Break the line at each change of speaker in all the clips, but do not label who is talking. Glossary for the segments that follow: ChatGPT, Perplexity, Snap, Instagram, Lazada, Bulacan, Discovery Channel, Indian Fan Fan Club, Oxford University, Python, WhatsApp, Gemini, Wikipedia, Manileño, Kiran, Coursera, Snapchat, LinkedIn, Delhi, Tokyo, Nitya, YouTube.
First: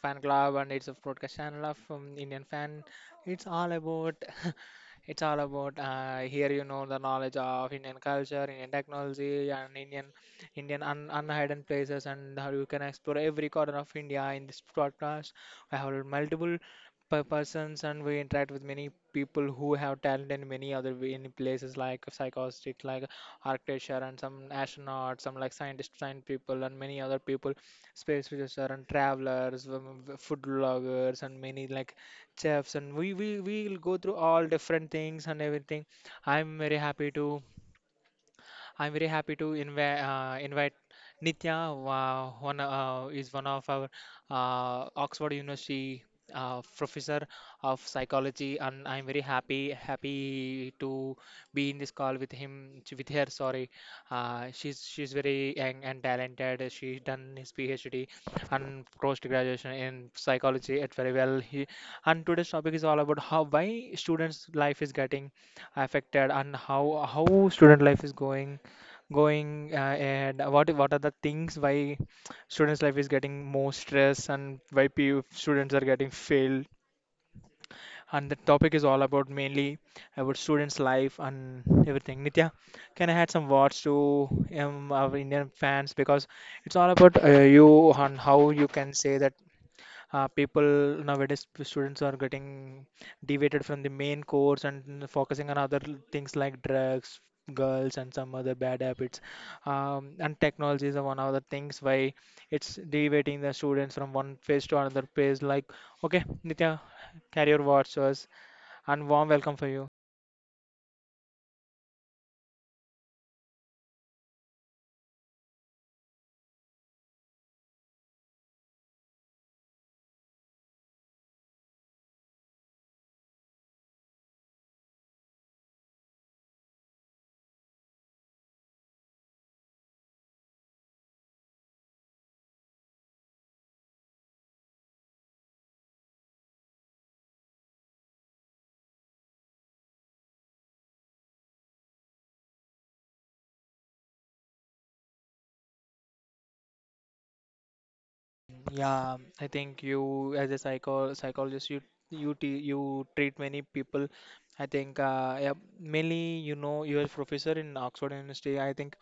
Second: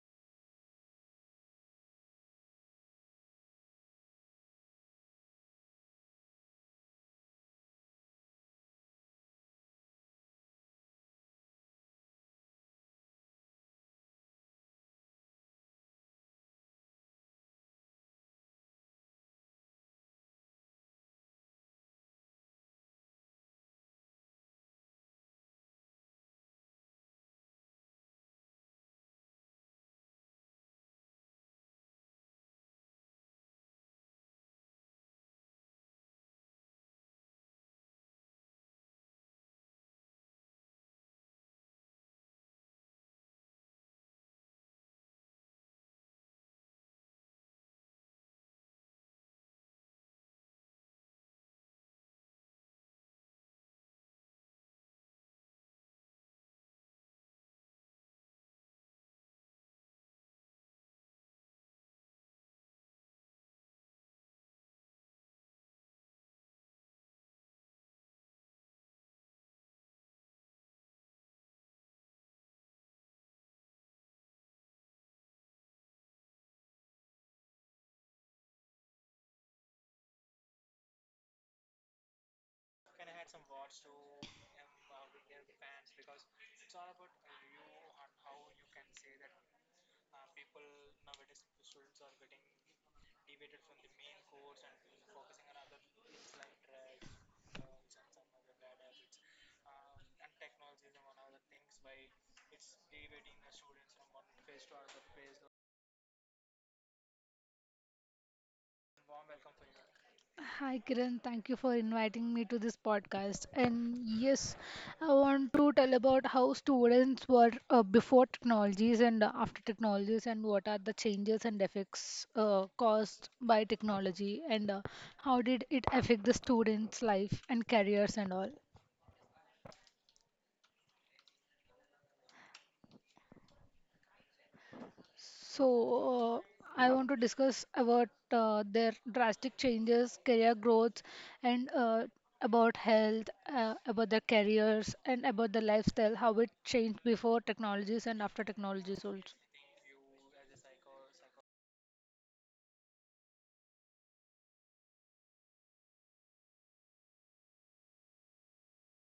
Fan Club, and it's a broadcast channel of Indian Fan. It's all about it's all about here the knowledge of Indian culture, Indian technology, and Indian Indian un unhidden places, and how you can explore every corner of India in this podcast. I have multiple persons, and we interact with many people who have talent in many in places like psychostics, like architecture, and some astronauts, some like scientist, science people, and many other people, space researchers and travelers, food bloggers, and many like chefs. And we will go through all different things and everything. I'm very happy to I'm very happy to invite Nitya, one is one of our Oxford University professor of psychology, and I'm very happy to be in this call with him with her. Sorry, she's very young and talented. She's done his PhD and post graduation in psychology at very well. He, and today's topic is all about how why students' life is getting affected, and how student life is going, and what are the things why students life is getting more stress, and why PU students are getting failed, and the topic is all about mainly about students life and everything. Nitya, can I add some words to our Indian fans? Because it's all about you and how you can say that people nowadays, students are getting deviated from the main course and focusing on other things like drugs, girls, and some other bad habits. And technology is one of the things why it's deviating the students from one phase to another phase. Like, okay, Nitya, carry your watchers and warm welcome for you.
Hi Kiran, thank you for inviting me to this podcast. And yes, I want to tell about how students were before technologies and after technologies, and what are the changes and effects caused by technology, and how did it affect the students' life and careers and all. So, uh, I want to discuss about their drastic changes, career growth, and about health, about their careers, and about the lifestyle, how it changed before technologies and after technologies
Yeah,
also.
I think you, as a psychologist, you te you treat many people. I think, yeah, mainly, you know, you're a professor in Oxford University. I think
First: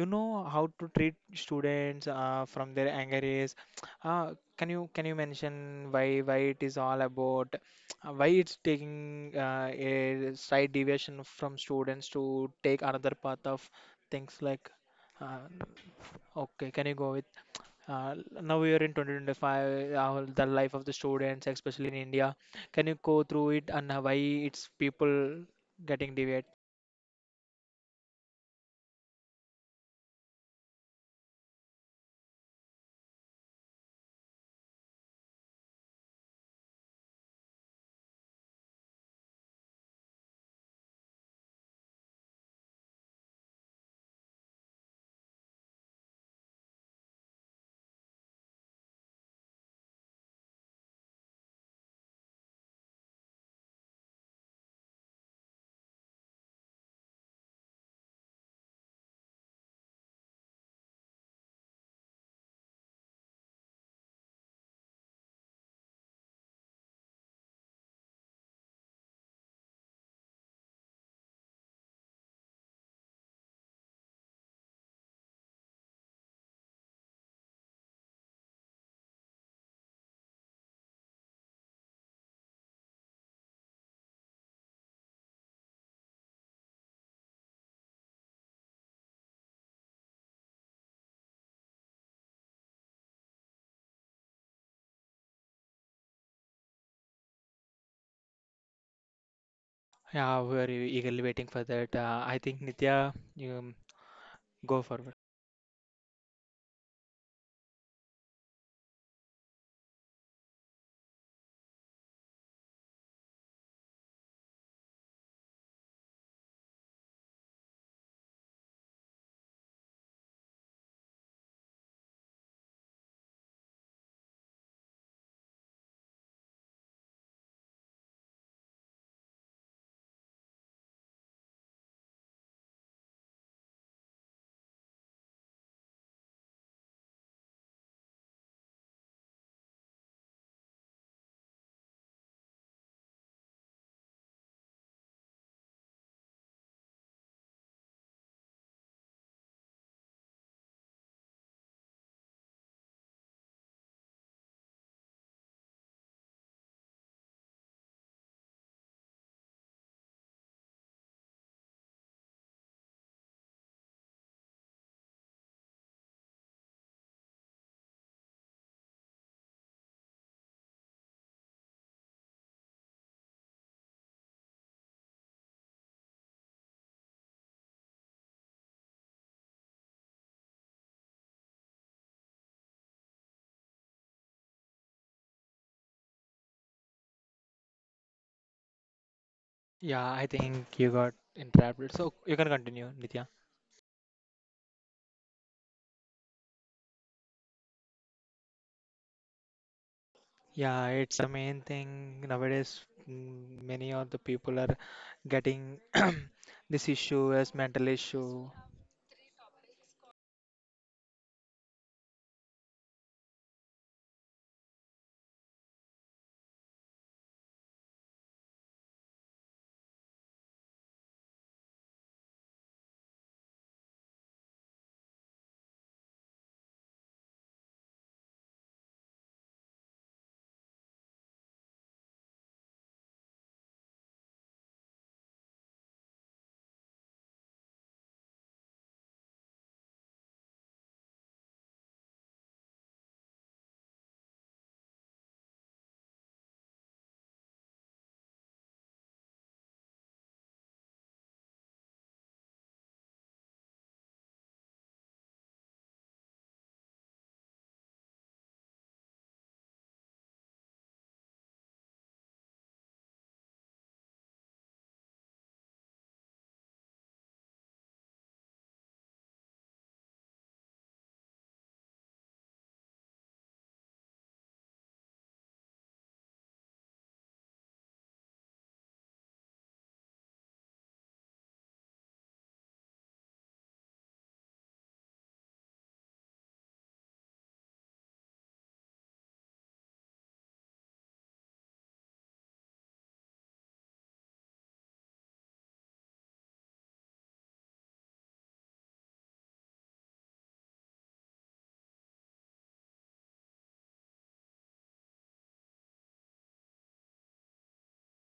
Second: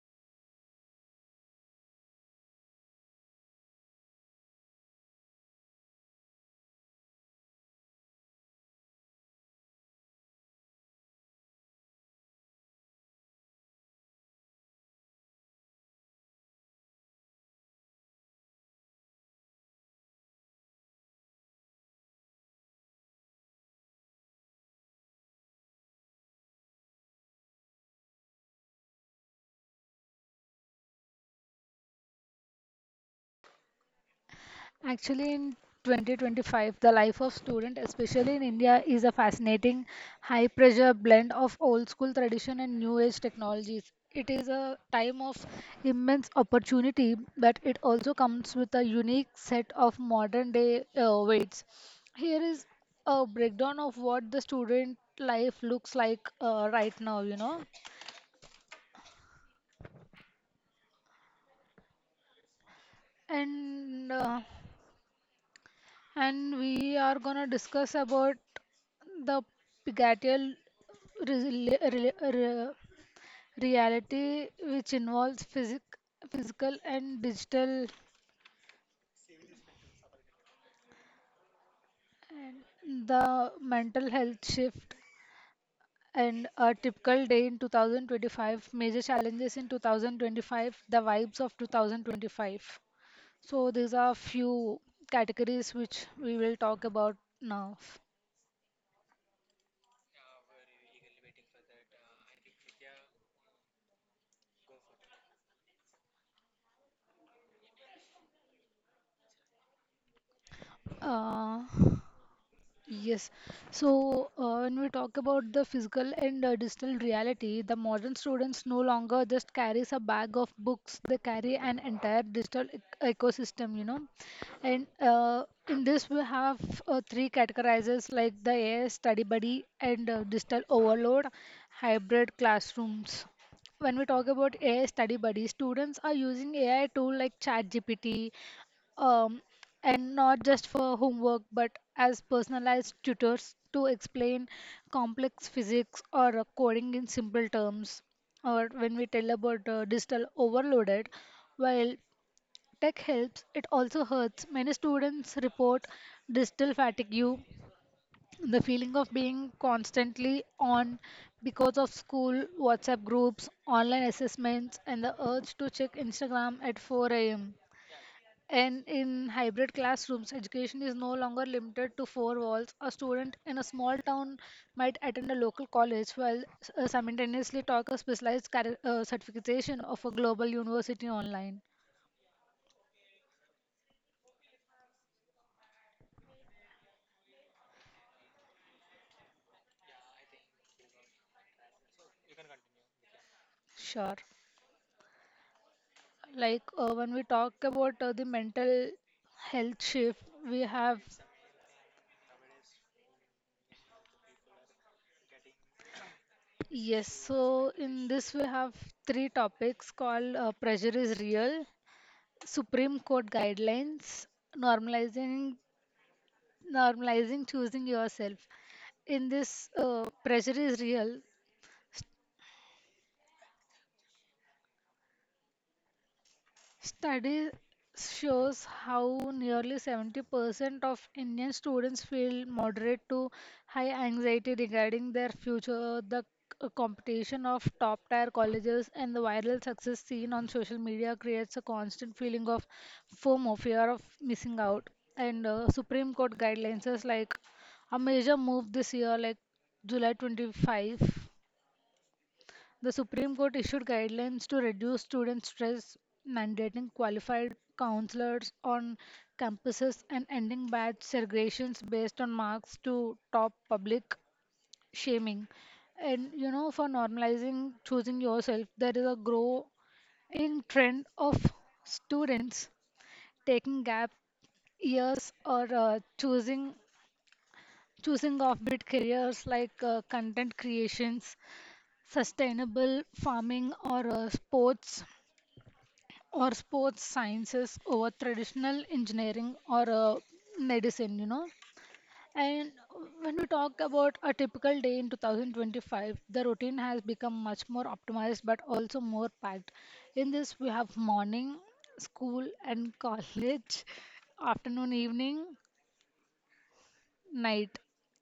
you know how to treat students from their anger is. Can you mention why it is all about why it's taking a slight deviation from students to take another path of things like, uh, okay, can you go with? Uh, now we are in 2025, the life of the students, especially in India. Can you go through it and, why it's people getting deviate?
Actually, in 2025, the life of student, especially in India, is a fascinating, high-pressure blend of old-school tradition and new-age technologies. It is a time of immense opportunity, but it also comes with a unique set of modern-day weights. Here is a breakdown of what the student life looks like right now. And uh, and we are going to discuss about the Pigatial re- re- re- reality, which involves physical and digital, the mental health shift, and a typical day in 2025, major challenges in 2025, the vibes of 2025. So, these are few categories which we will talk about now.
Yeah, we're eagerly waiting for that. I think, Nitya, you go forward.
Uh, Yes. So, when we talk about the physical and digital reality, the modern students no longer just carries a bag of books, they carry an entire digital ecosystem, you know. And in this, we have three categorizers like the AI study buddy and digital overload, hybrid classrooms. When we talk about AI study buddy, students are using AI tool like ChatGPT, Um and not just for homework but as personalized tutors to explain complex physics or coding in simple terms. Or when we tell about digital overloaded, while tech helps, it also hurts. Many students report digital fatigue, the feeling of being constantly on because of school, WhatsApp groups, online assessments, and the urge to check Instagram at 4 a.m. And in hybrid classrooms, education is no longer limited to four walls. A student in a small town might attend a local college while simultaneously talk a specialized certification of a global university online.
Yeah, I think you got interrupted. So you can continue, Nitya.
Sure. Like when we talk about the mental health shift, we
Yeah,
have,
it's the main thing nowadays. Many of the people are getting this
yes,
issue as
so
mental
in this we
issue.
have three topics called Pressure is Real, Supreme Court Guidelines, Normalizing normalizing choosing yourself. In this pressure is real, study shows how nearly 70% of Indian students feel moderate to high anxiety regarding their future. The competition of top tier colleges and the viral success seen on social media creates a constant feeling of FOMO, fear of missing out. And Supreme Court guidelines is like a major move this year, like July 25. The Supreme Court issued guidelines to reduce student stress, mandating qualified counselors on campuses and ending batch segregations based on marks to top public shaming. And you know, for normalizing choosing yourself, there is a growing trend of students taking gap years or choosing offbeat careers like content creations, sustainable farming, or sports or sports sciences over traditional engineering or medicine, you know. And when we talk about a typical day in 2025, the routine has become much more optimized but also more packed. In this, we have morning, school, and college, afternoon, evening, night.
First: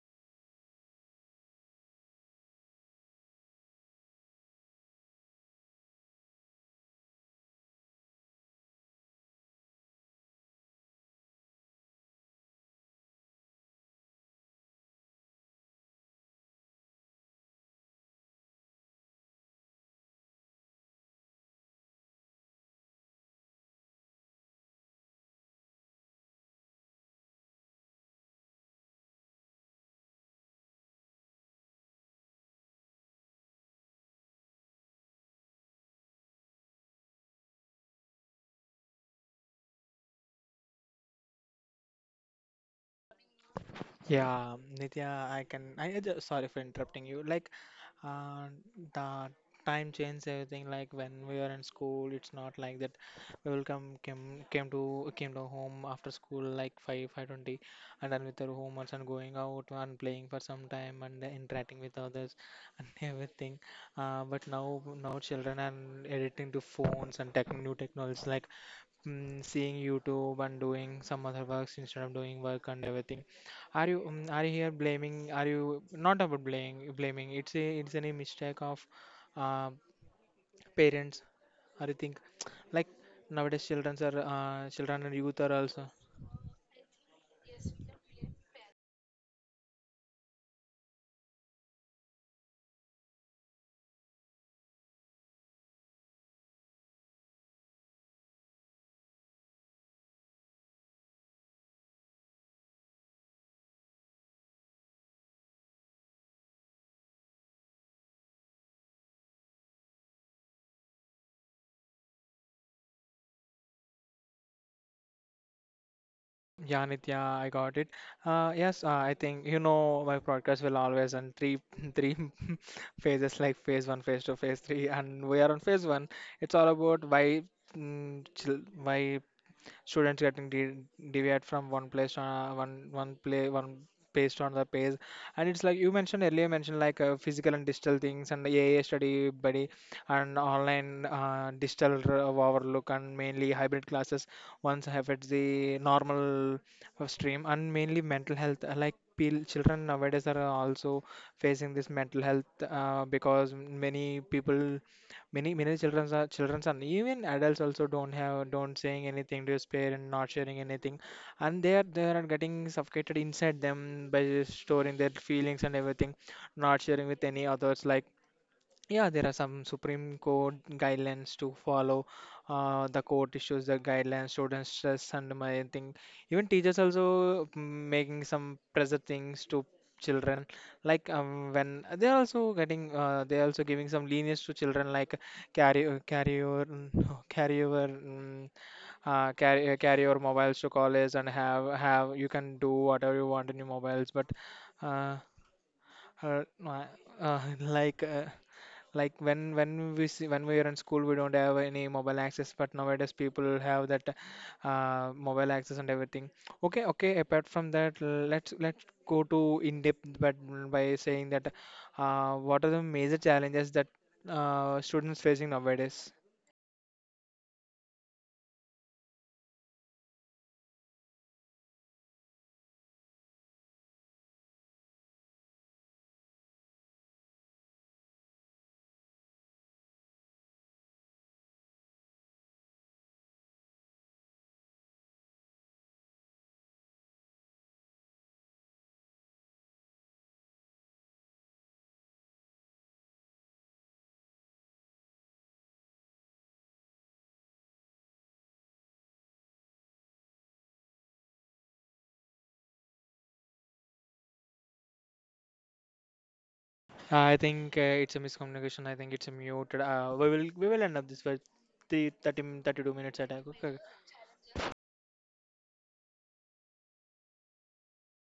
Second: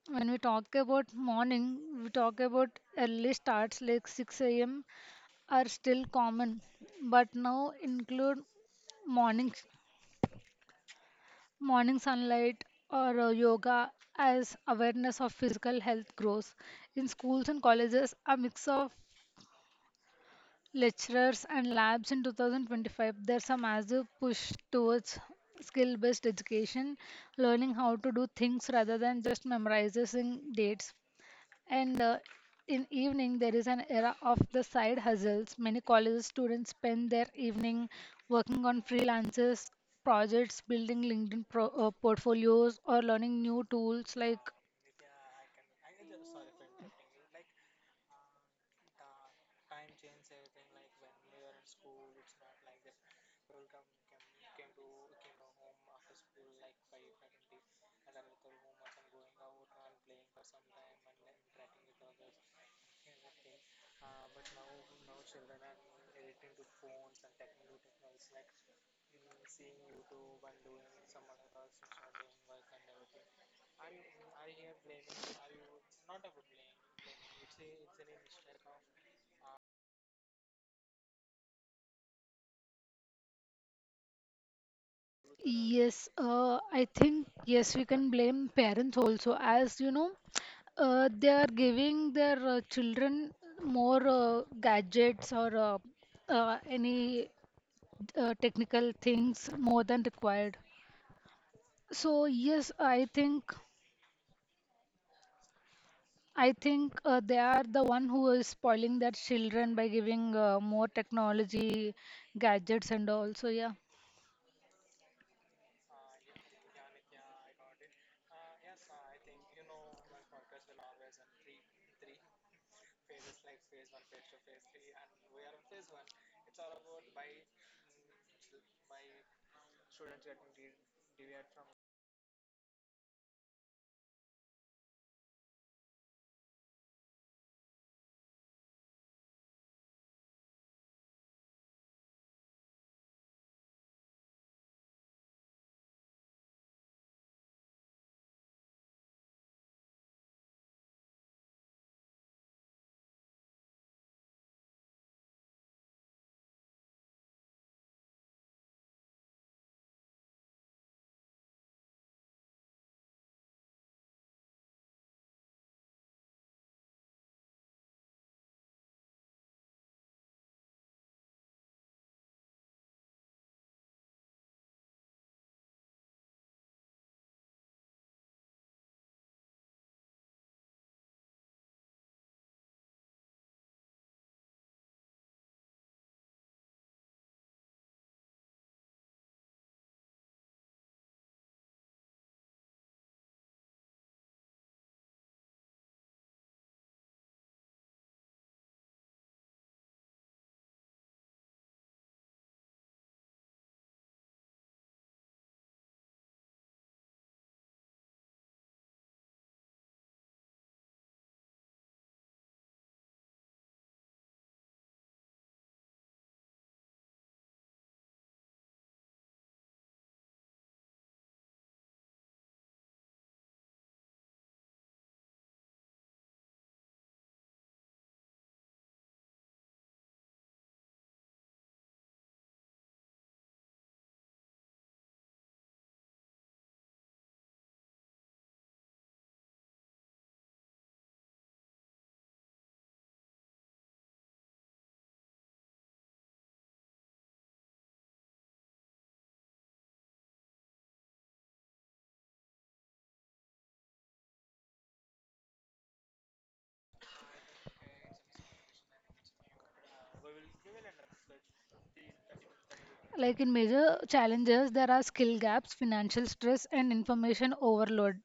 When we talk about morning, we talk about early starts like 6 a.m. are still common, but now include morning morning sunlight or yoga as awareness of physical health grows. In schools and colleges, a mix of lectures and labs in 2025, there's a massive push towards skill based education, learning how to do things rather than just memorizing dates. And in evening, there is an era of the side hustles. Many college students spend their evening working on freelances, projects, building LinkedIn pro portfolios, or learning new tools like.
Yeah, Nitya, I can. I sorry for interrupting you. Like, uh, the time changed everything. Like, when we were in school, it's not like that. We will come came came to came to home after school like 5 5:20, and then with our homeworks and going out and playing for some time and interacting with others and everything. But now children are addicting to phones and tech, new technologies, like, mm, seeing YouTube and doing some other works instead of doing work and everything. Are you, are you here blaming? Are you not about blaming? Blaming, it's a it's any mistake of, uh, parents. Or you think like, nowadays children are, children and youth are also.
Yes, I think yes, we can blame parents also. As you know, they are giving their children more gadgets or any technical things more than required. So yes, I think. I think they are the one who is spoiling their children by giving more technology, gadgets, and all. So, yeah.
Yeah, Nitya, I got it. Yes, I think, you know, my podcast will always on three three phases like phase one, phase two, phase three, and we are on phase one. It's all about why, why students getting deviate from one place, uh, one based on the page. And it's like you mentioned, earlier mentioned, like, physical and digital things and AI study buddy and online, digital overlook, and mainly hybrid classes once affects the normal, stream, and mainly mental health, like, children nowadays are also facing this mental health, because many people, many childrens are childrens, and even adults also don't saying anything to his parent, not sharing anything, and they are getting suffocated inside them by just storing their feelings and everything, not sharing with any others. Like, yeah, there are some Supreme Court guidelines to follow. The court issues the guidelines, students stress, and my thing. Even teachers also, making some pressure things to children. Like, when they are also getting, they are also giving some lenience to children, like carry, carry your carry your, carry your mobiles to college, and have you can do whatever you want in your mobiles. But, uh, uh, like. Like, when we see, when we were in school, we don't have any mobile access, but nowadays people have that, mobile access and everything. Okay, okay, apart from that, let's go to in depth. But by saying that, what are the major challenges that, students facing nowadays? I think, it's a miscommunication. I think it's a muted. Uh, we will end up this for the 32 minutes
Like in
attack. Okay.
major challenges, there are skill gaps, financial stress, and information overload.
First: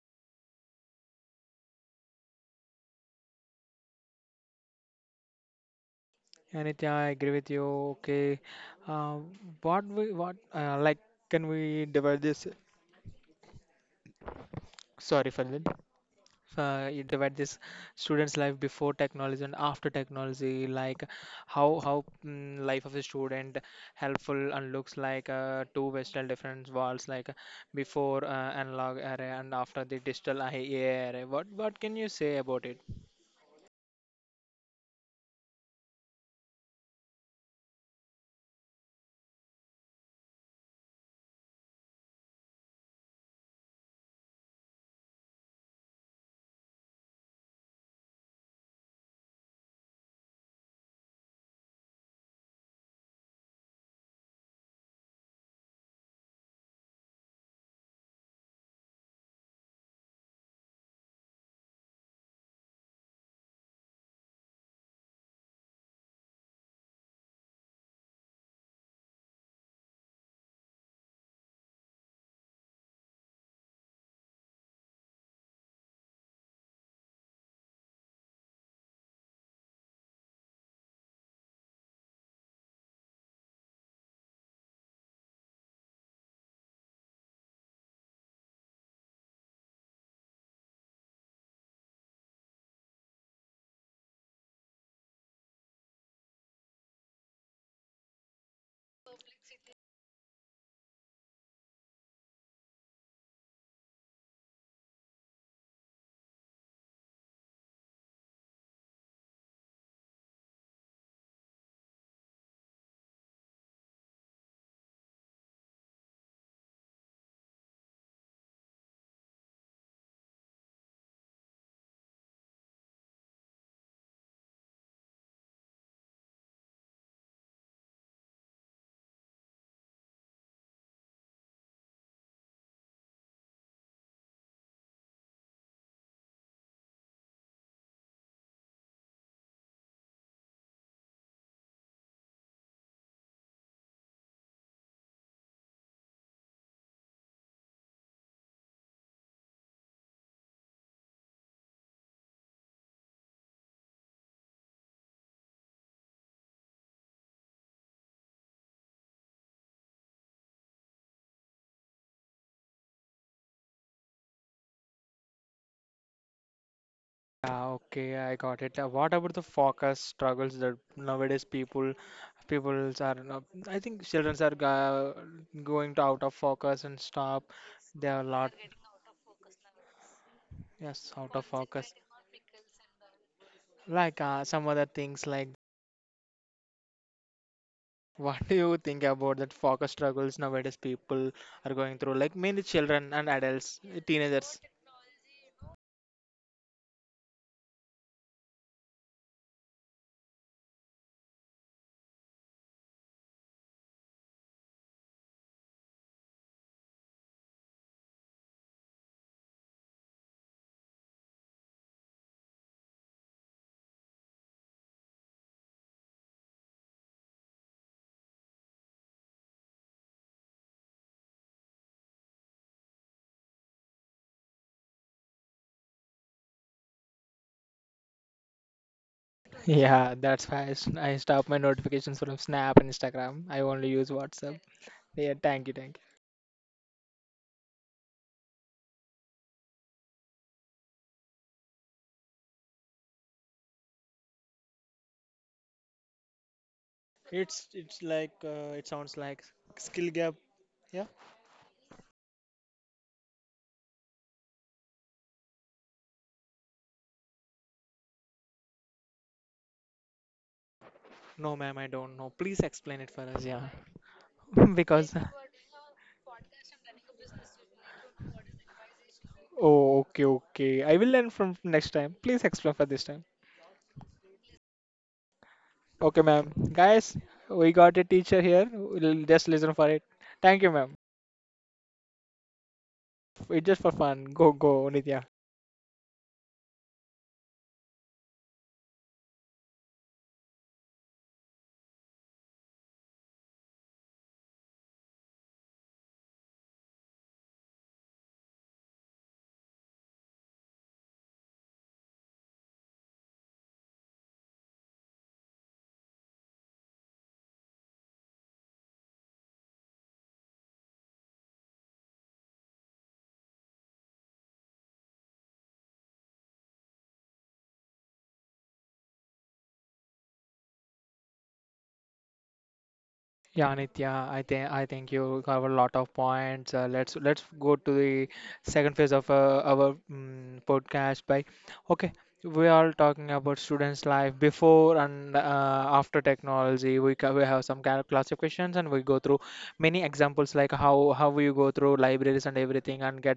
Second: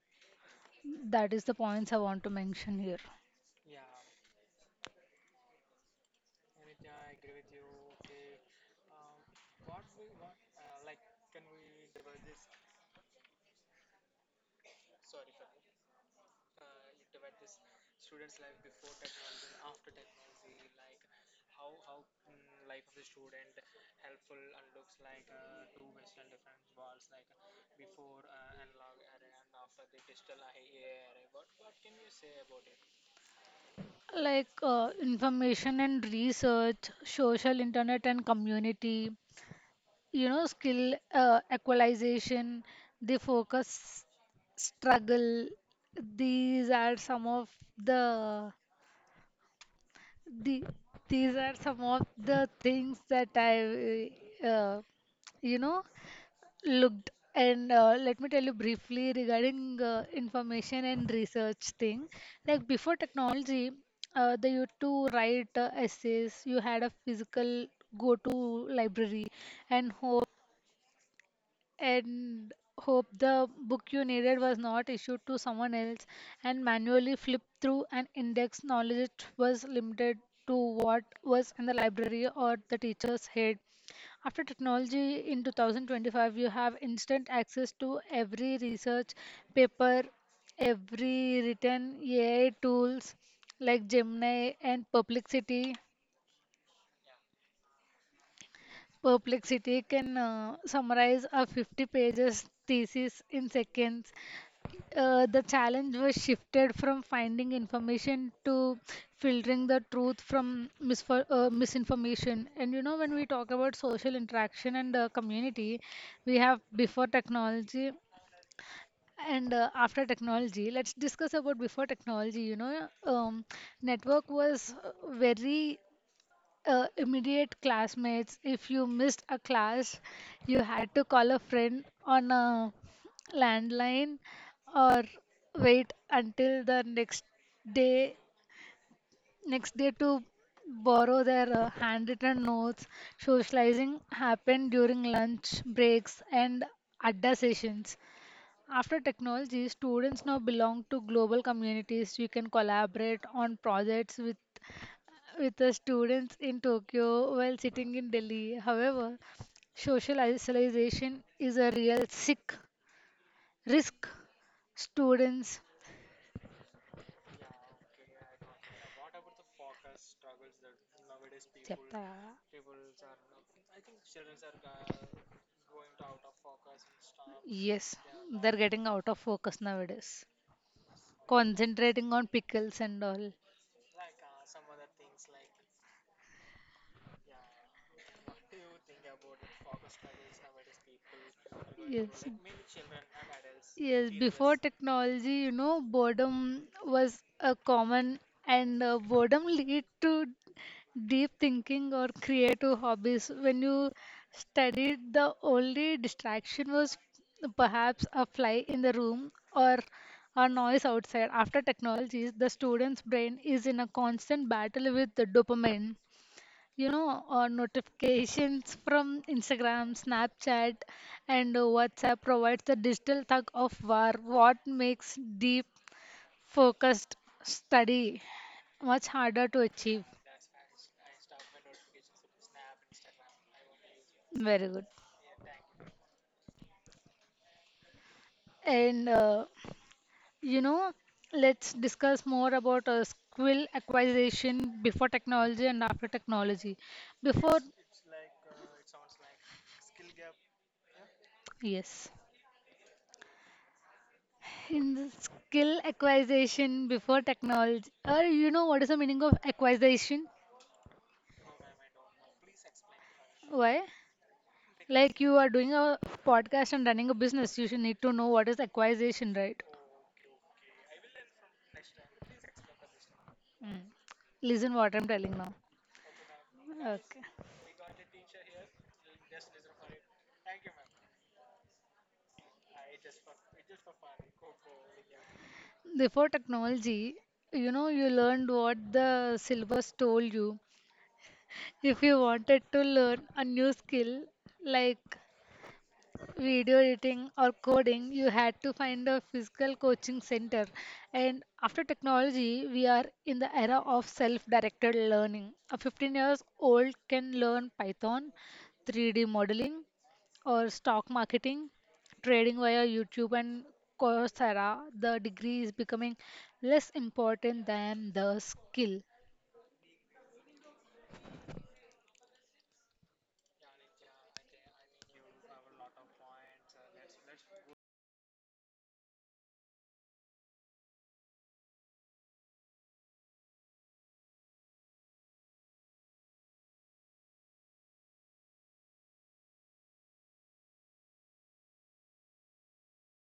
That is the points I want to mention here.
Anything, I agree with you. Okay, uh, what we what, like, can we divide this? Sorry, Falvin. You divide this student's life before technology and after technology. Like, how mm, life of a student helpful and looks like, two vastly different worlds. Like, before, analog era and after the digital AI era. What can you say about it?
Like information and research, social internet and community, you know, skill equalization, the focus struggle. These are some of the The, these are some of the things that I, uh, you know, looked. And let me tell you briefly regarding information and research thing. Like before technology, they used to write essays. You had a physical go to library and and hope the book you needed was not issued to someone else and manually flip through an index. Knowledge was limited to what was in the library or the teacher's head. After technology in 2025, you have instant access to every research paper, every written AI tools like Gemini and perplexity can summarize a 50 pages thesis in seconds. The challenge was shifted from finding information to filtering the truth from misinformation. And you know, when we talk about social interaction and community, we have before technology and after technology. Let's discuss about before technology. You know, network was very immediate classmates. If you missed a class, you had to call a friend on a landline or wait until the day next day to borrow their handwritten notes. Socializing happened during lunch breaks and adda sessions. After technology, students now belong to global communities. You can collaborate on projects with the students in Tokyo while sitting in Delhi. However, social isolation is a real sick risk. Students
Yeah, okay, I got it. What about the focus struggles that nowadays people,
చెప్తావా?
people are not, I think children are go, going to out of focus and stop.
Yes,
There are a
they're
lot,
getting out of focus nowadays,
yes, out of focus.
concentrating on pickles and all.
Like, some other things like, what do you think about that focus struggles nowadays people
Are.
are going through?
Yes.
Like, mainly children and
Yes,
adults,
deal with. Before
teenagers.
technology, you know, boredom was a common, and boredom lead to deep thinking or creative hobbies. When you studied, the only distraction was perhaps a fly in the room or a noise outside. After technologies, the student's brain is in a constant battle with the dopamine, you know, notifications from Instagram, Snapchat, and WhatsApp provides the digital tug of war. What makes deep, focused study much harder to achieve?
Yeah, that's why I, I stop my notifications from Snap and Instagram. I only use WhatsApp.
Very good.
Yeah, thank you, thank you.
And you know, let's discuss more about skill acquisition before technology and after technology. Before,
It's like, it sounds like skill gap. Yeah.
yes, in the skill acquisition before technology, or you know, what is the meaning of acquisition?
No, ma'am, I don't know. Please explain it for us. Yeah.
Why?
Because.
Like you are doing a podcast and running a business, you should need to know what is acquisition, right?
Oh, okay, okay. I will learn from next time. Please explain for this time.
Mm. Listen what I'm telling now.
Okay, ma'am. Guys,
Okay.
we got a teacher here. We'll just listen for it. Thank you, ma'am. It's just for fun. Go, go, Nitya.
Before technology, you know, you learned what the syllabus told you. If you wanted to learn a new skill, like video editing or coding, you had to find a physical coaching center. And after technology, we are in the era of self directed learning. A 15 years old can learn Python, 3D modeling, or stock marketing, trading via YouTube and Coursera. The degree is becoming less important than the skill.
Yeah, Nitya, I think you cover a lot of points. Let's go to the second phase of, our, podcast. By, okay, we are talking about students' life before and, after technology. We have some kind of classifications, and we go through many examples like how we go through libraries and everything and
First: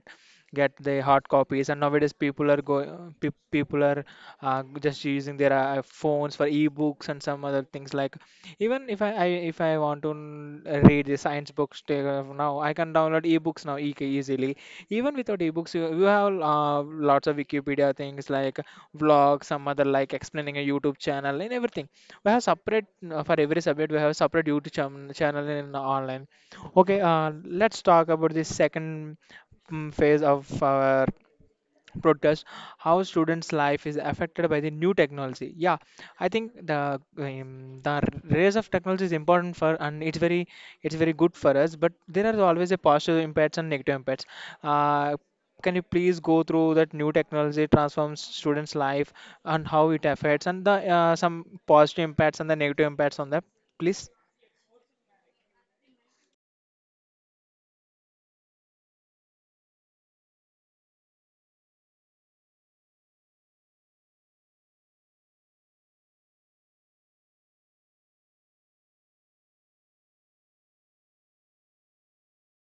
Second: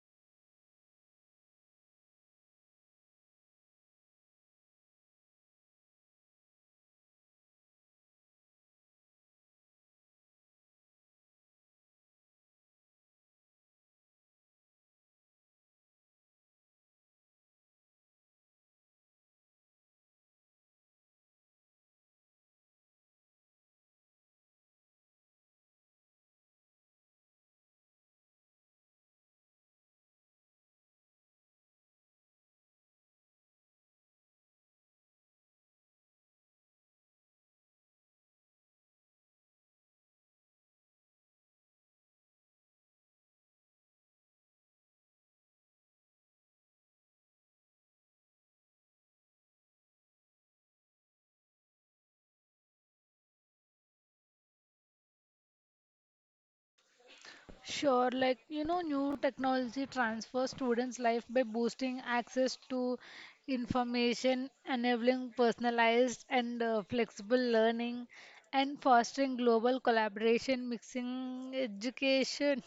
get the hard copies. And nowadays people are, just using their, phones for ebooks and some other things. Like, even if I, I if I want to read the science books, now I can download ebooks now, easily. Even without ebooks, you have, lots of Wikipedia things, like vlogs, some other, like explaining a YouTube channel and everything. We have separate, for every subject, we have a separate YouTube channel in online. Okay, let's talk about the second, phase of our broadcast, how students' life is affected by the new technology. Yeah, I think the, the rise of technology is important for, and it's very, it's very good for us. But there are always a positive impacts and negative impacts. Uh, can you please go through that new technology transforms students' life and how it affects, and the, some positive impacts and the negative impacts on that, please?
Sure, like you know, new technology transfers students' life by boosting access to information, enabling personalized and flexible learning, and fostering global collaboration, mixing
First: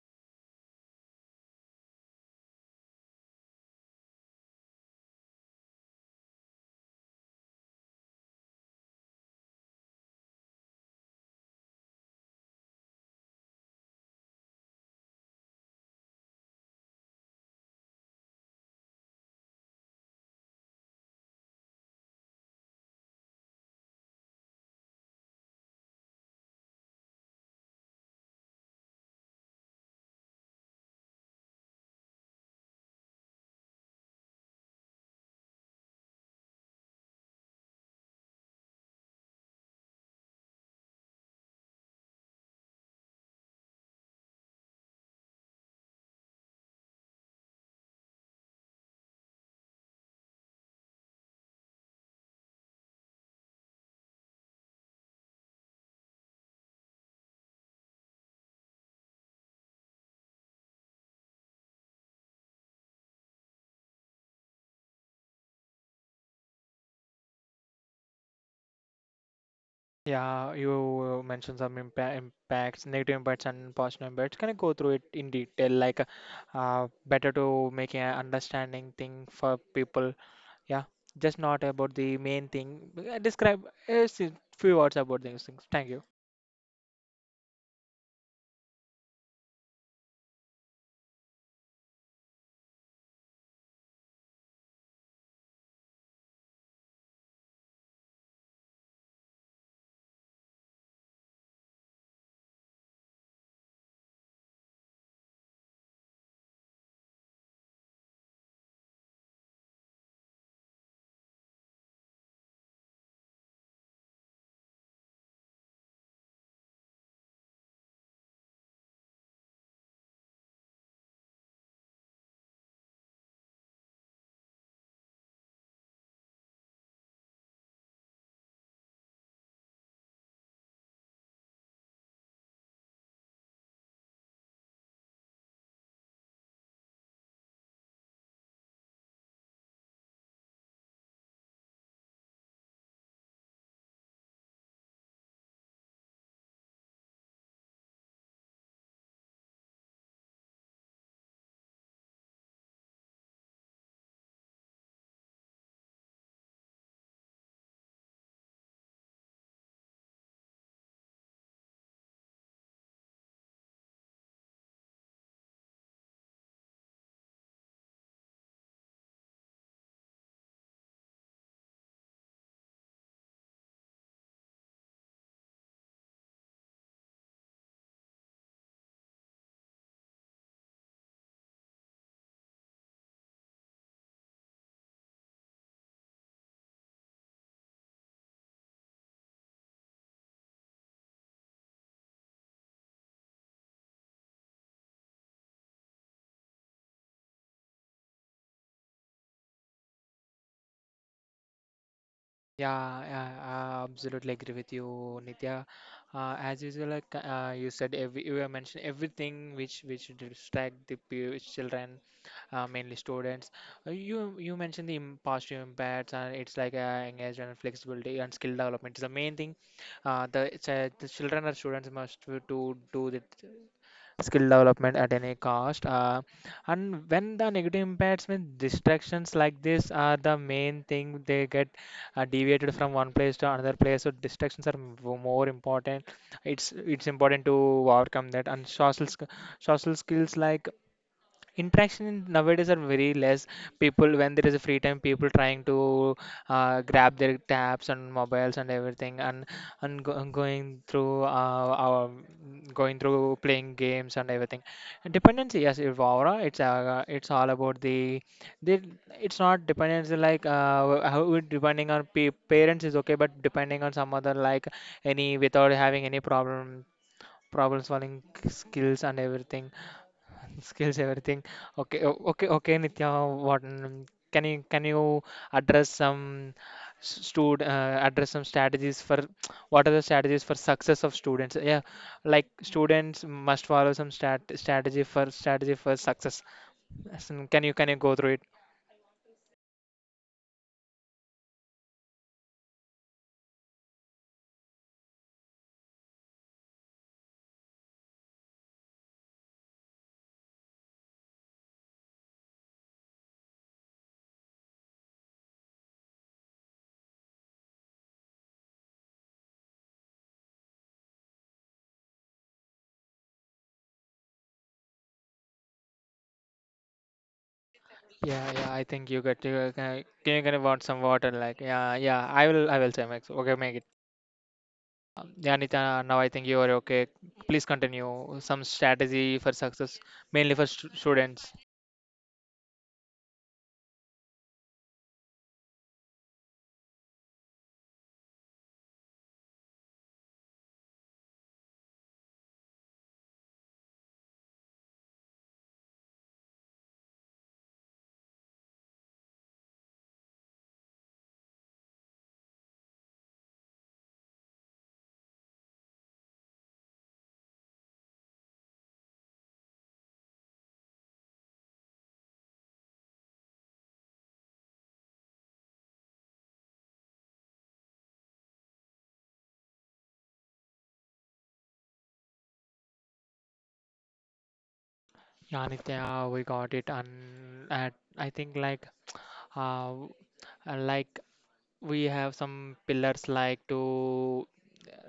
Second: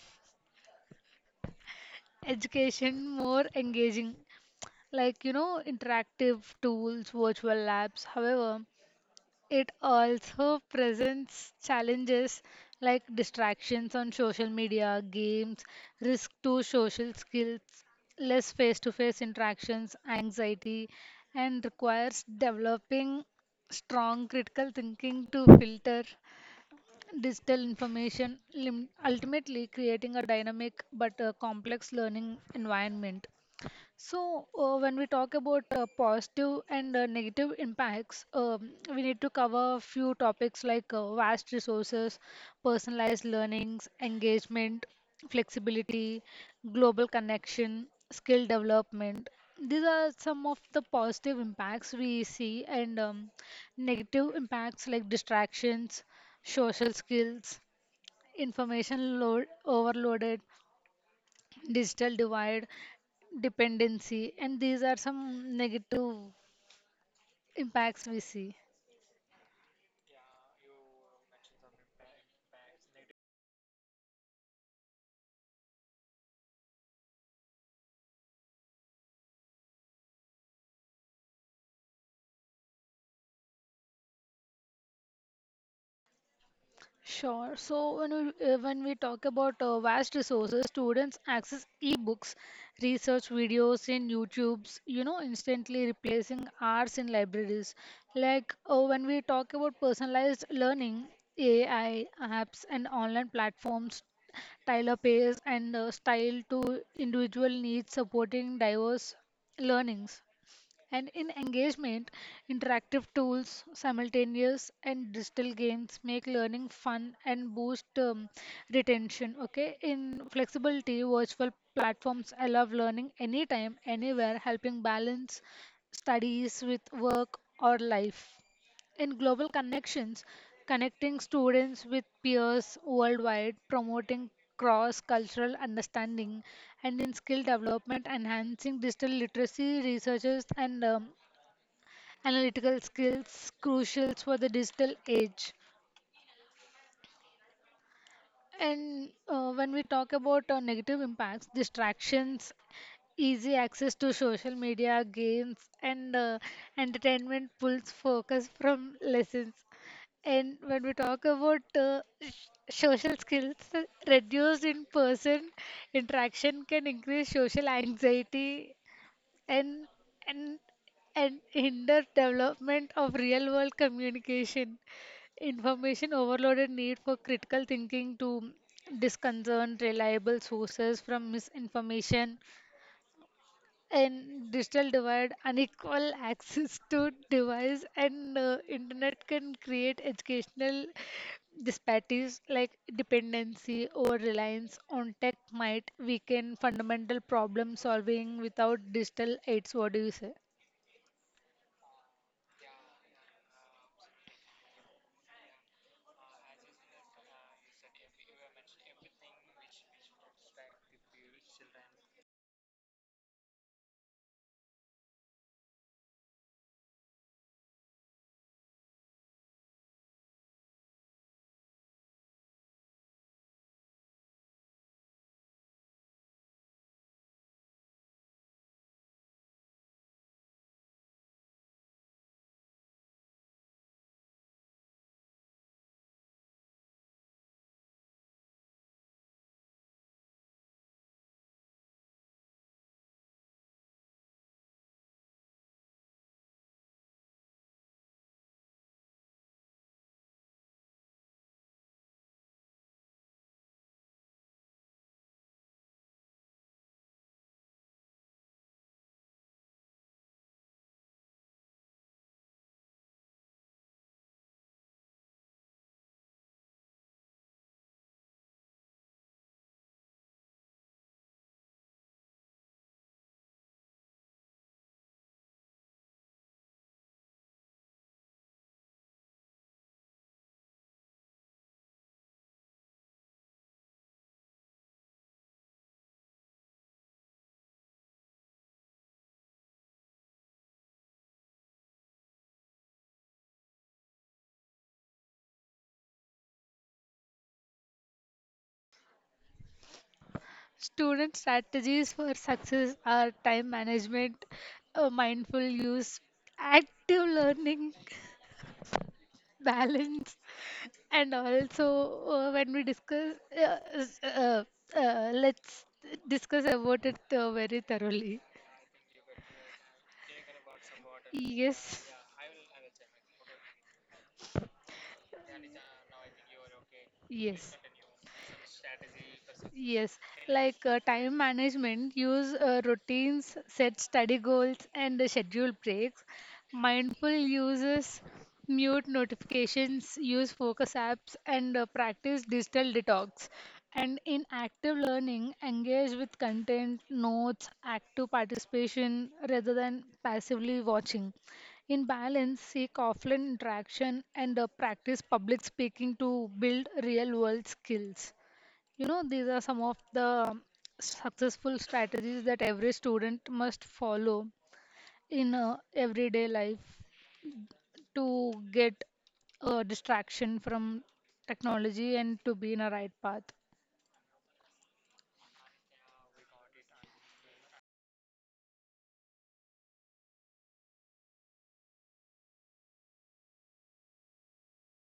education more engaging, like you know, interactive tools, virtual labs. However, it also presents challenges like distractions on social media, games, risk to social skills, less face to face interactions, anxiety, and requires developing strong critical thinking to filter digital information, ultimately creating a dynamic but a complex learning environment. So, when we talk about positive and negative impacts, we need to cover a few topics like vast resources, personalized learnings, engagement, flexibility, global connection, skill development. These are some of the positive impacts we see, and negative impacts like distractions, social skills, information load overloaded, digital divide, dependency, and these are some negative impacts we see.
Yeah, you, mentioned some impacts, negative impacts, and positive impacts. Can you go through it in detail? Like, better to make an understanding thing for people. Yeah, just not about the main thing. Describe a few words about these things. Thank you.
Sure. So when we talk about vast resources, students access e-books, research videos in YouTube's, you know, instantly replacing hours in libraries. Like when we talk about personalized learning, AI apps and online platforms tailor pace and style to individual needs, supporting diverse learnings. And in engagement, interactive tools, simultaneous and digital games make learning fun and boost retention. Okay, in flexibility, virtual platforms allow learning anytime, anywhere, helping balance studies with work or life. In global connections, connecting students with peers worldwide, promoting cross cultural understanding, and in skill development, enhancing digital literacy, researchers, and analytical skills crucial for the digital age. And when we talk about negative impacts, distractions, easy access to social media, games, and entertainment pulls focus from lessons. And when we talk about social skills, reduced in person interaction can increase social anxiety and and and hinder development of real world communication. Information overloaded need for critical thinking to disconcern reliable sources from misinformation and digital divide, unequal access to device and internet can create educational disparities like dependency or reliance on tech might weaken fundamental problem solving without digital aids. What do you say?
Yeah, yeah, I absolutely agree with you, Nitya. As usual, like, you said, every, you have mentioned everything which distract the children, mainly students. You mentioned the positive impacts, and it's like, engagement, flexibility, and skill development is the main thing. The it's, the children or students must to do the skill development at any cost. And when the negative impacts mean distractions like this are the main thing, they get, deviated from one place to another place. So distractions are more important. It's important to overcome that. And social skills like nowadays are very less people. When there is a free time, people trying to grab their tabs and mobiles and everything, and going through playing games and everything, and dependency. Yes, Evora, it's all about the they it's not dependency like how it depending on parents is okay, but depending on some other like any, without having any problem solving skills and everything. Okay, okay, Nitya. what mm, can you address some stud address some strategies for what are the strategies for success of students? Yeah, like students must follow some stat strategy for strategy for success. As in, can you go through it?
Student strategies for success are time management, mindful use, active learning, balance, and also, uh, let's discuss about it very thoroughly.
Yeah, I think you get you, can you can want some water? Like, yeah,
Yes.
yeah, I will say max. Okay, make it. Yeah, Nitya, now I think you are okay. Please
Yes.
continue. Some strategy for success,
Yes,
mainly for
like time
students.
management, use routines, set study goals, and schedule breaks. Mindful uses, mute notifications, use focus apps, and practice digital detox. And in active learning, engage with content, notes, active participation rather than passively watching. In balance, seek offline interaction and practice public speaking to build real world skills. You know, these are some of the successful strategies that every student must follow in everyday life to get a distraction from technology and to be in a right path.
Yeah, Nitya, we got it. And at, I think like uh, like we have some pillars like to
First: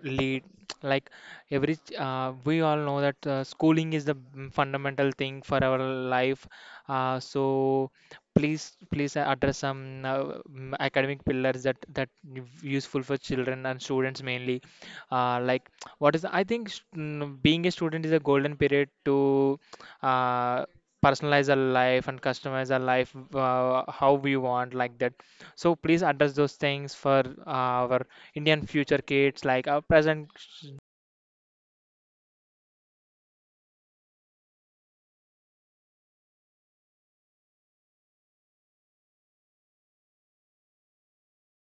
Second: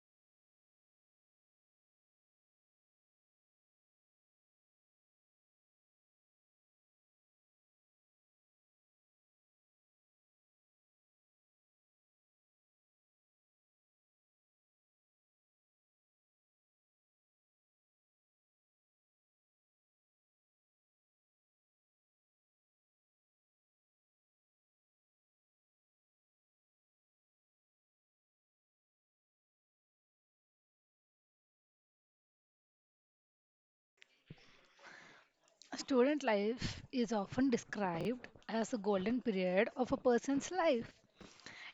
lead, like we all know that schooling is the fundamental thing for our life. So please address some academic pillars that useful for children and students mainly. Uh, like what is, I think, being a student is a golden period to uh, personalize our life and customize our life, how we want, like that. So please address those things for our Indian future kids, like our present.
Student life is often described as the golden period of a person's life.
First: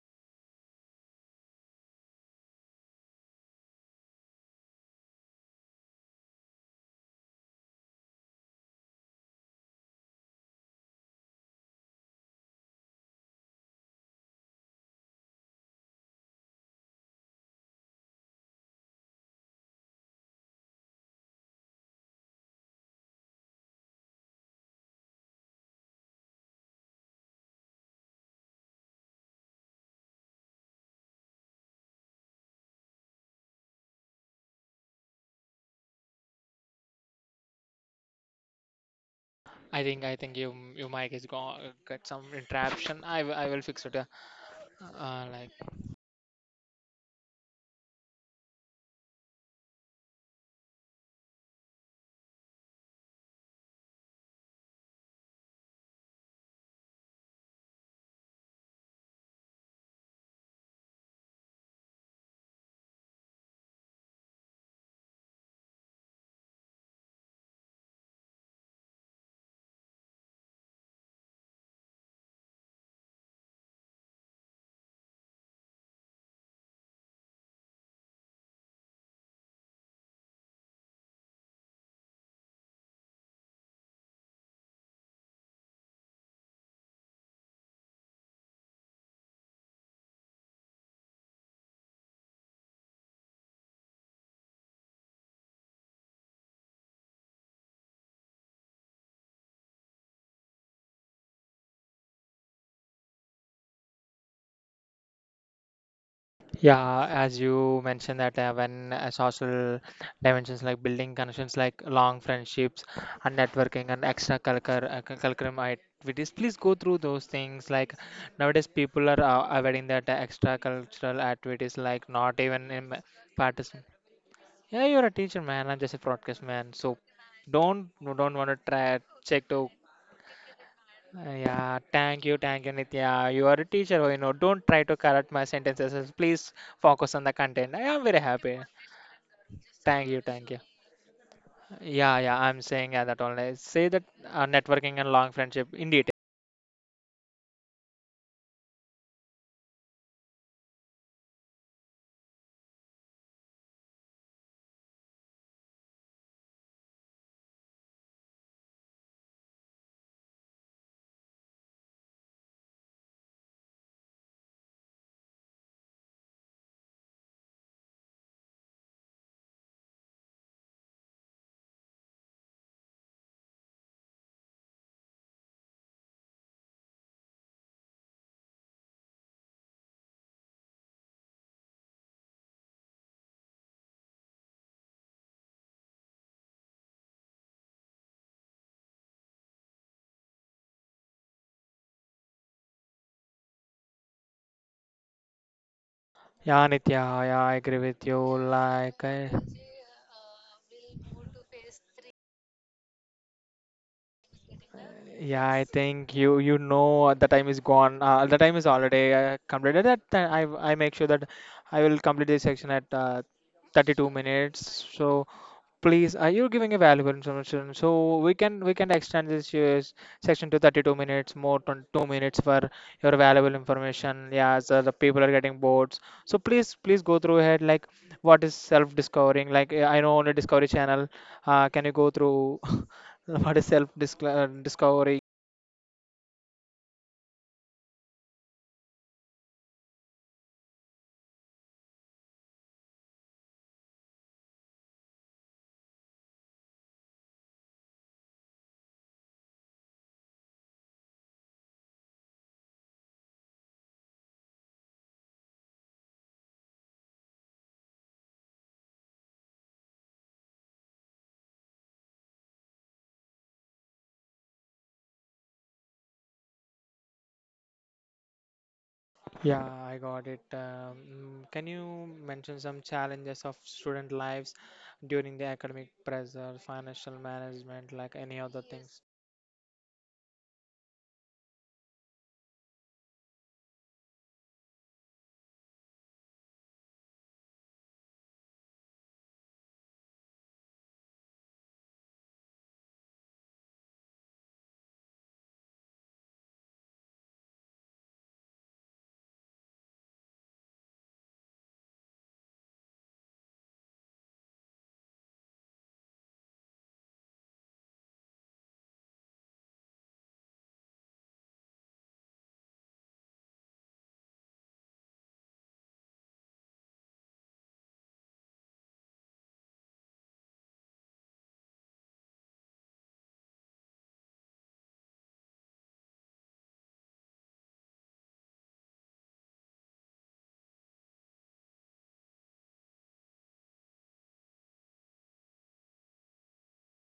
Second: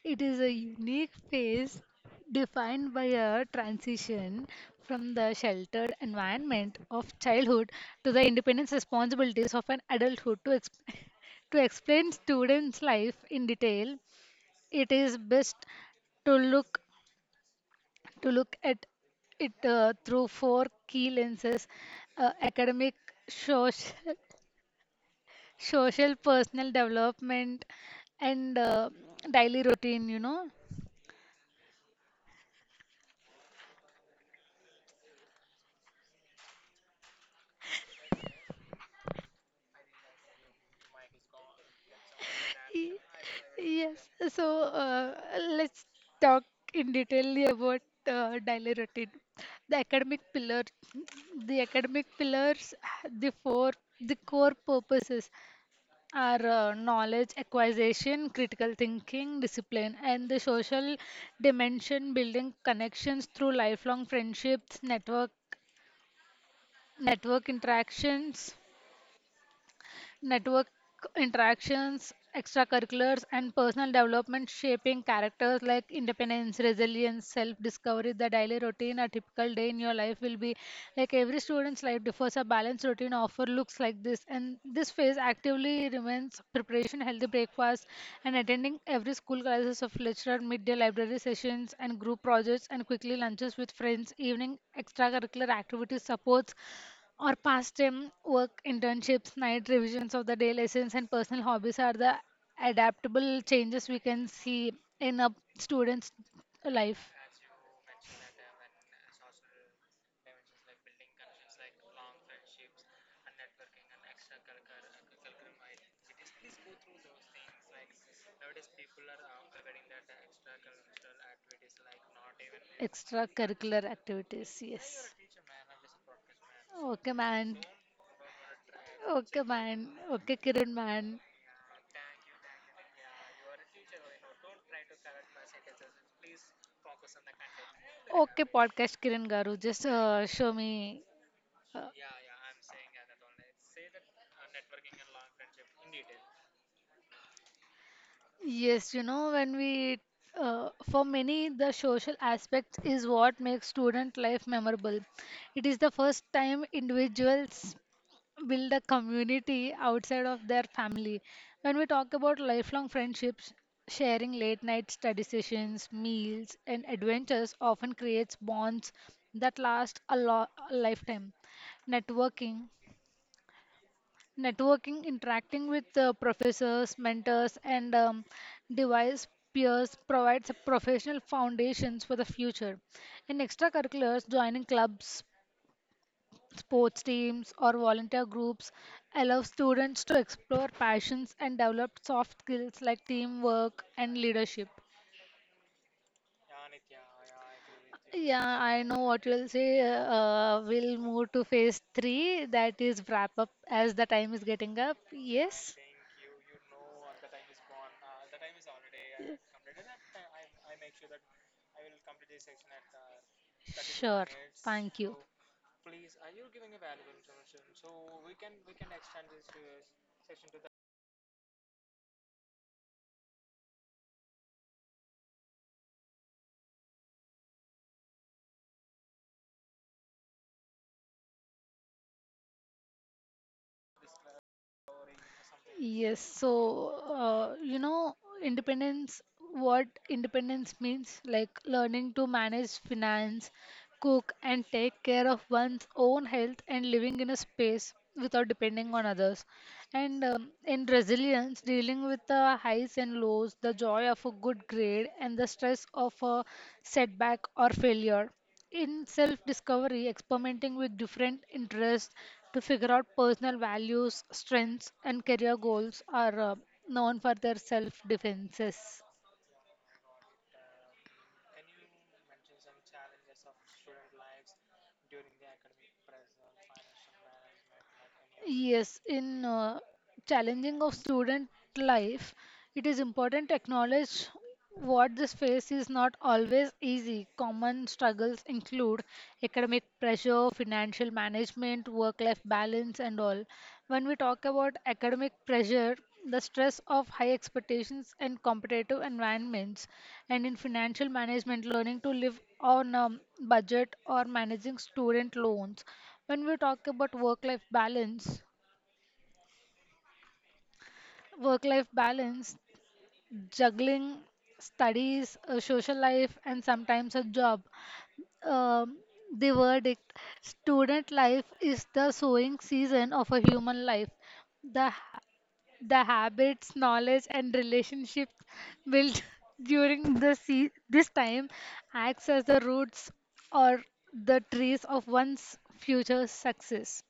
It is a unique phase defined by a transition from the sheltered environment of childhood to the independent responsibilities of an adulthood. To explain students' life in detail, it is best to look to look at it through four key lenses: academic, social, social, personal development, and daily routine. You know.
I think you, your mic is gone, got some
Y-
interruption. I will fix it.
Yes, so uh,
Uh, like
let's talk in detail about daily routine. The academic pillar, the academic pillars, the four, the core purposes are knowledge acquisition, critical thinking, discipline, and the social dimension, building connections through lifelong friendships, network interactions, network interactions, extracurriculars, and personal development shaping characters like independence, resilience, self discovery, the daily routine, a typical day in your life will be like every student's life differs. A balanced routine offer looks like this, and this phase actively remains preparation, healthy breakfast, and attending every school classes of lecture, midday library sessions, and group projects, and quickly lunches with friends, evening extracurricular activities supports or past time work, internships, night revisions of the day lessons, and personal hobbies are the adaptable changes we can see in a student's
yeah,
life.
as you mentioned that when social dimensions like building connections like long friendships and networking and extracurricular curriculum activities. Please go through those things. Like nowadays, people are avoiding that extracurricular activities. Like not even in participate.
Extracurricular activities,
Yeah, you're
yes.
a teacher, man. I'm just a broadcast man. So
Okay, man.
don't, no, don't want to try
Okay,
check to.
man. Okay, Kiran, man.
Yeah, thank you, Nitya. You are a teacher, you know. Don't try to correct my sentences. Please focus on the content. I am very
Okay,
happy.
podcast Kiran Garu, just
Thank you, thank
show
you.
me. Uh,
Yeah, yeah, I'm saying yeah, that only. Say that networking and long friendship. Indeed.
yes, you know, for many, the social aspect is what makes student life memorable. It is the first time individuals build a community outside of their family. When we talk about lifelong friendships, sharing late night study sessions, meals, and adventures often creates bonds that last a lifetime. Networking, networking, interacting with professors, mentors, and device peers provides a professional foundations for the future. In extracurriculars, joining clubs, sports teams or volunteer groups allow students to explore passions and develop soft skills like teamwork and leadership.
Yeah, Nitya, yeah, I agree with you.
Yeah, I know
Like,
what
I...
you'll say. We'll move to phase three, that is wrap up as the time is getting up.
Yeah, I
Yes,
think you, you know the time is gone. The time is already completed. That ti- I make sure that I will complete this section at 32
sure.
minutes.
Thank you.
So please, you're giving a valuable information. So we can extend this section to 32 minutes, more than 2 minutes for your valuable information. Yeah, so the people are getting bored. So please please go through ahead. Like what is self-discovering? Like, I know on the Discovery Channel. Can you go through? What is self discovery?
Yes, so you know, independence, what independence means, like learning to manage finance, cook, and take care of one's own health and living in a space without depending on others. And in resilience, dealing with the highs and lows, the joy of a good grade, and the stress of a setback or failure in self discovery, experimenting with different interests to figure out personal values, strengths, and career goals are known for their self defenses.
Yeah, I got it. Can you mention some challenges of student lives during the academic pressure, financial management, like any other
Yes,
things?
in challenging of student life, it is important to acknowledge what this phase is not always easy. Common struggles include academic pressure, financial management, work life balance, and all. When we talk about academic pressure, the stress of high expectations and competitive environments, and in financial management, learning to live on a budget or managing student loans. When we talk about work life balance, work life balance juggling studies, a social life, and sometimes a job. Um, the verdict student life is the sowing season of a human life. The, ha- the habits, knowledge, and relationships built during this time acts as the roots or the trees of one's future success.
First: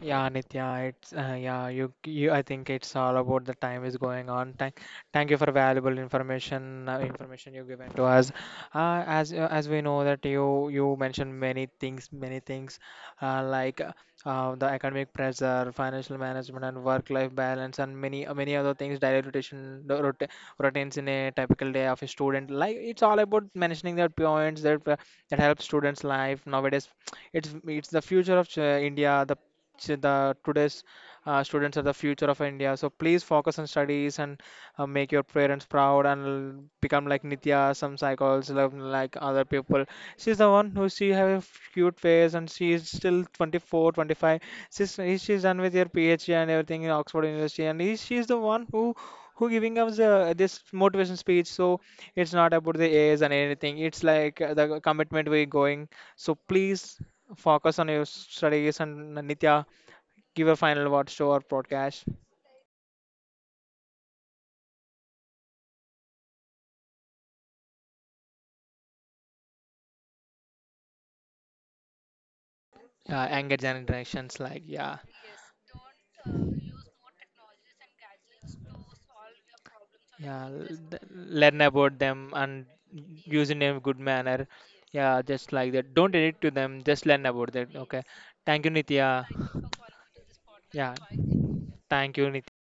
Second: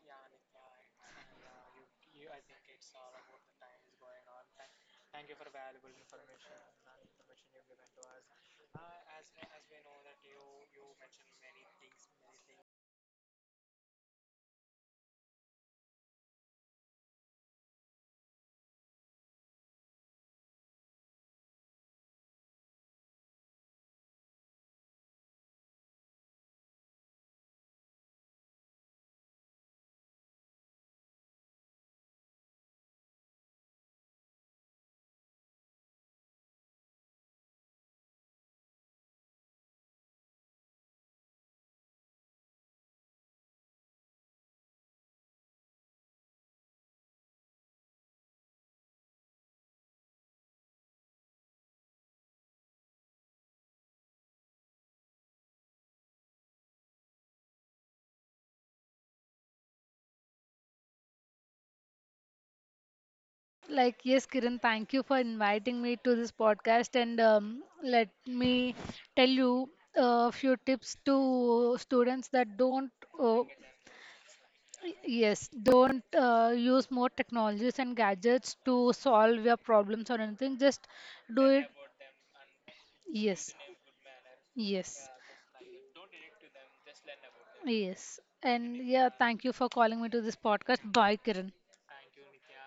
Yeah, Nitya, it's yeah, you, I think it's all about the time is going on. Thank you for valuable information, information you given to us. As we know that you mentioned many things, many things, uh, like uh, the academic pressure, financial management, and work-life balance, and many other things. Daily rotation, the routines in a typical day of a student. Like it's all about mentioning that points that that help students' life nowadays. It's the future of India. The the today's students are the future of India. So please focus on studies and make your parents proud, and become like Nitya, some cycles love like other people. She's the one who she have a cute face, and she is still 24, 25. She's done with her PhD and everything in Oxford University, and he, she's the one who giving us this motivation speech. So it's not about the A's and anything. It's like the commitment we're going. So please focus on your studies. And Nitya, give a final words to our podcast.
Like, yes, Kiran, thank you for inviting me to this podcast. And let me tell you a few tips to students that don't, uh,
Younger interactions. Like, yeah,
yes, don't use more technologies and gadgets to solve your problems or
yeah,
anything. Just do
learn
it.
about them and
Yes,
using in a good manner.
yes,
Yeah, just like that. Don't edit to them. Just learn about that. Okay.
yes.
Thank you,
And yeah,
Nitya.
thank you for calling me to this podcast.
Yeah.
Bye, Kiran.
Thank you, Nitya.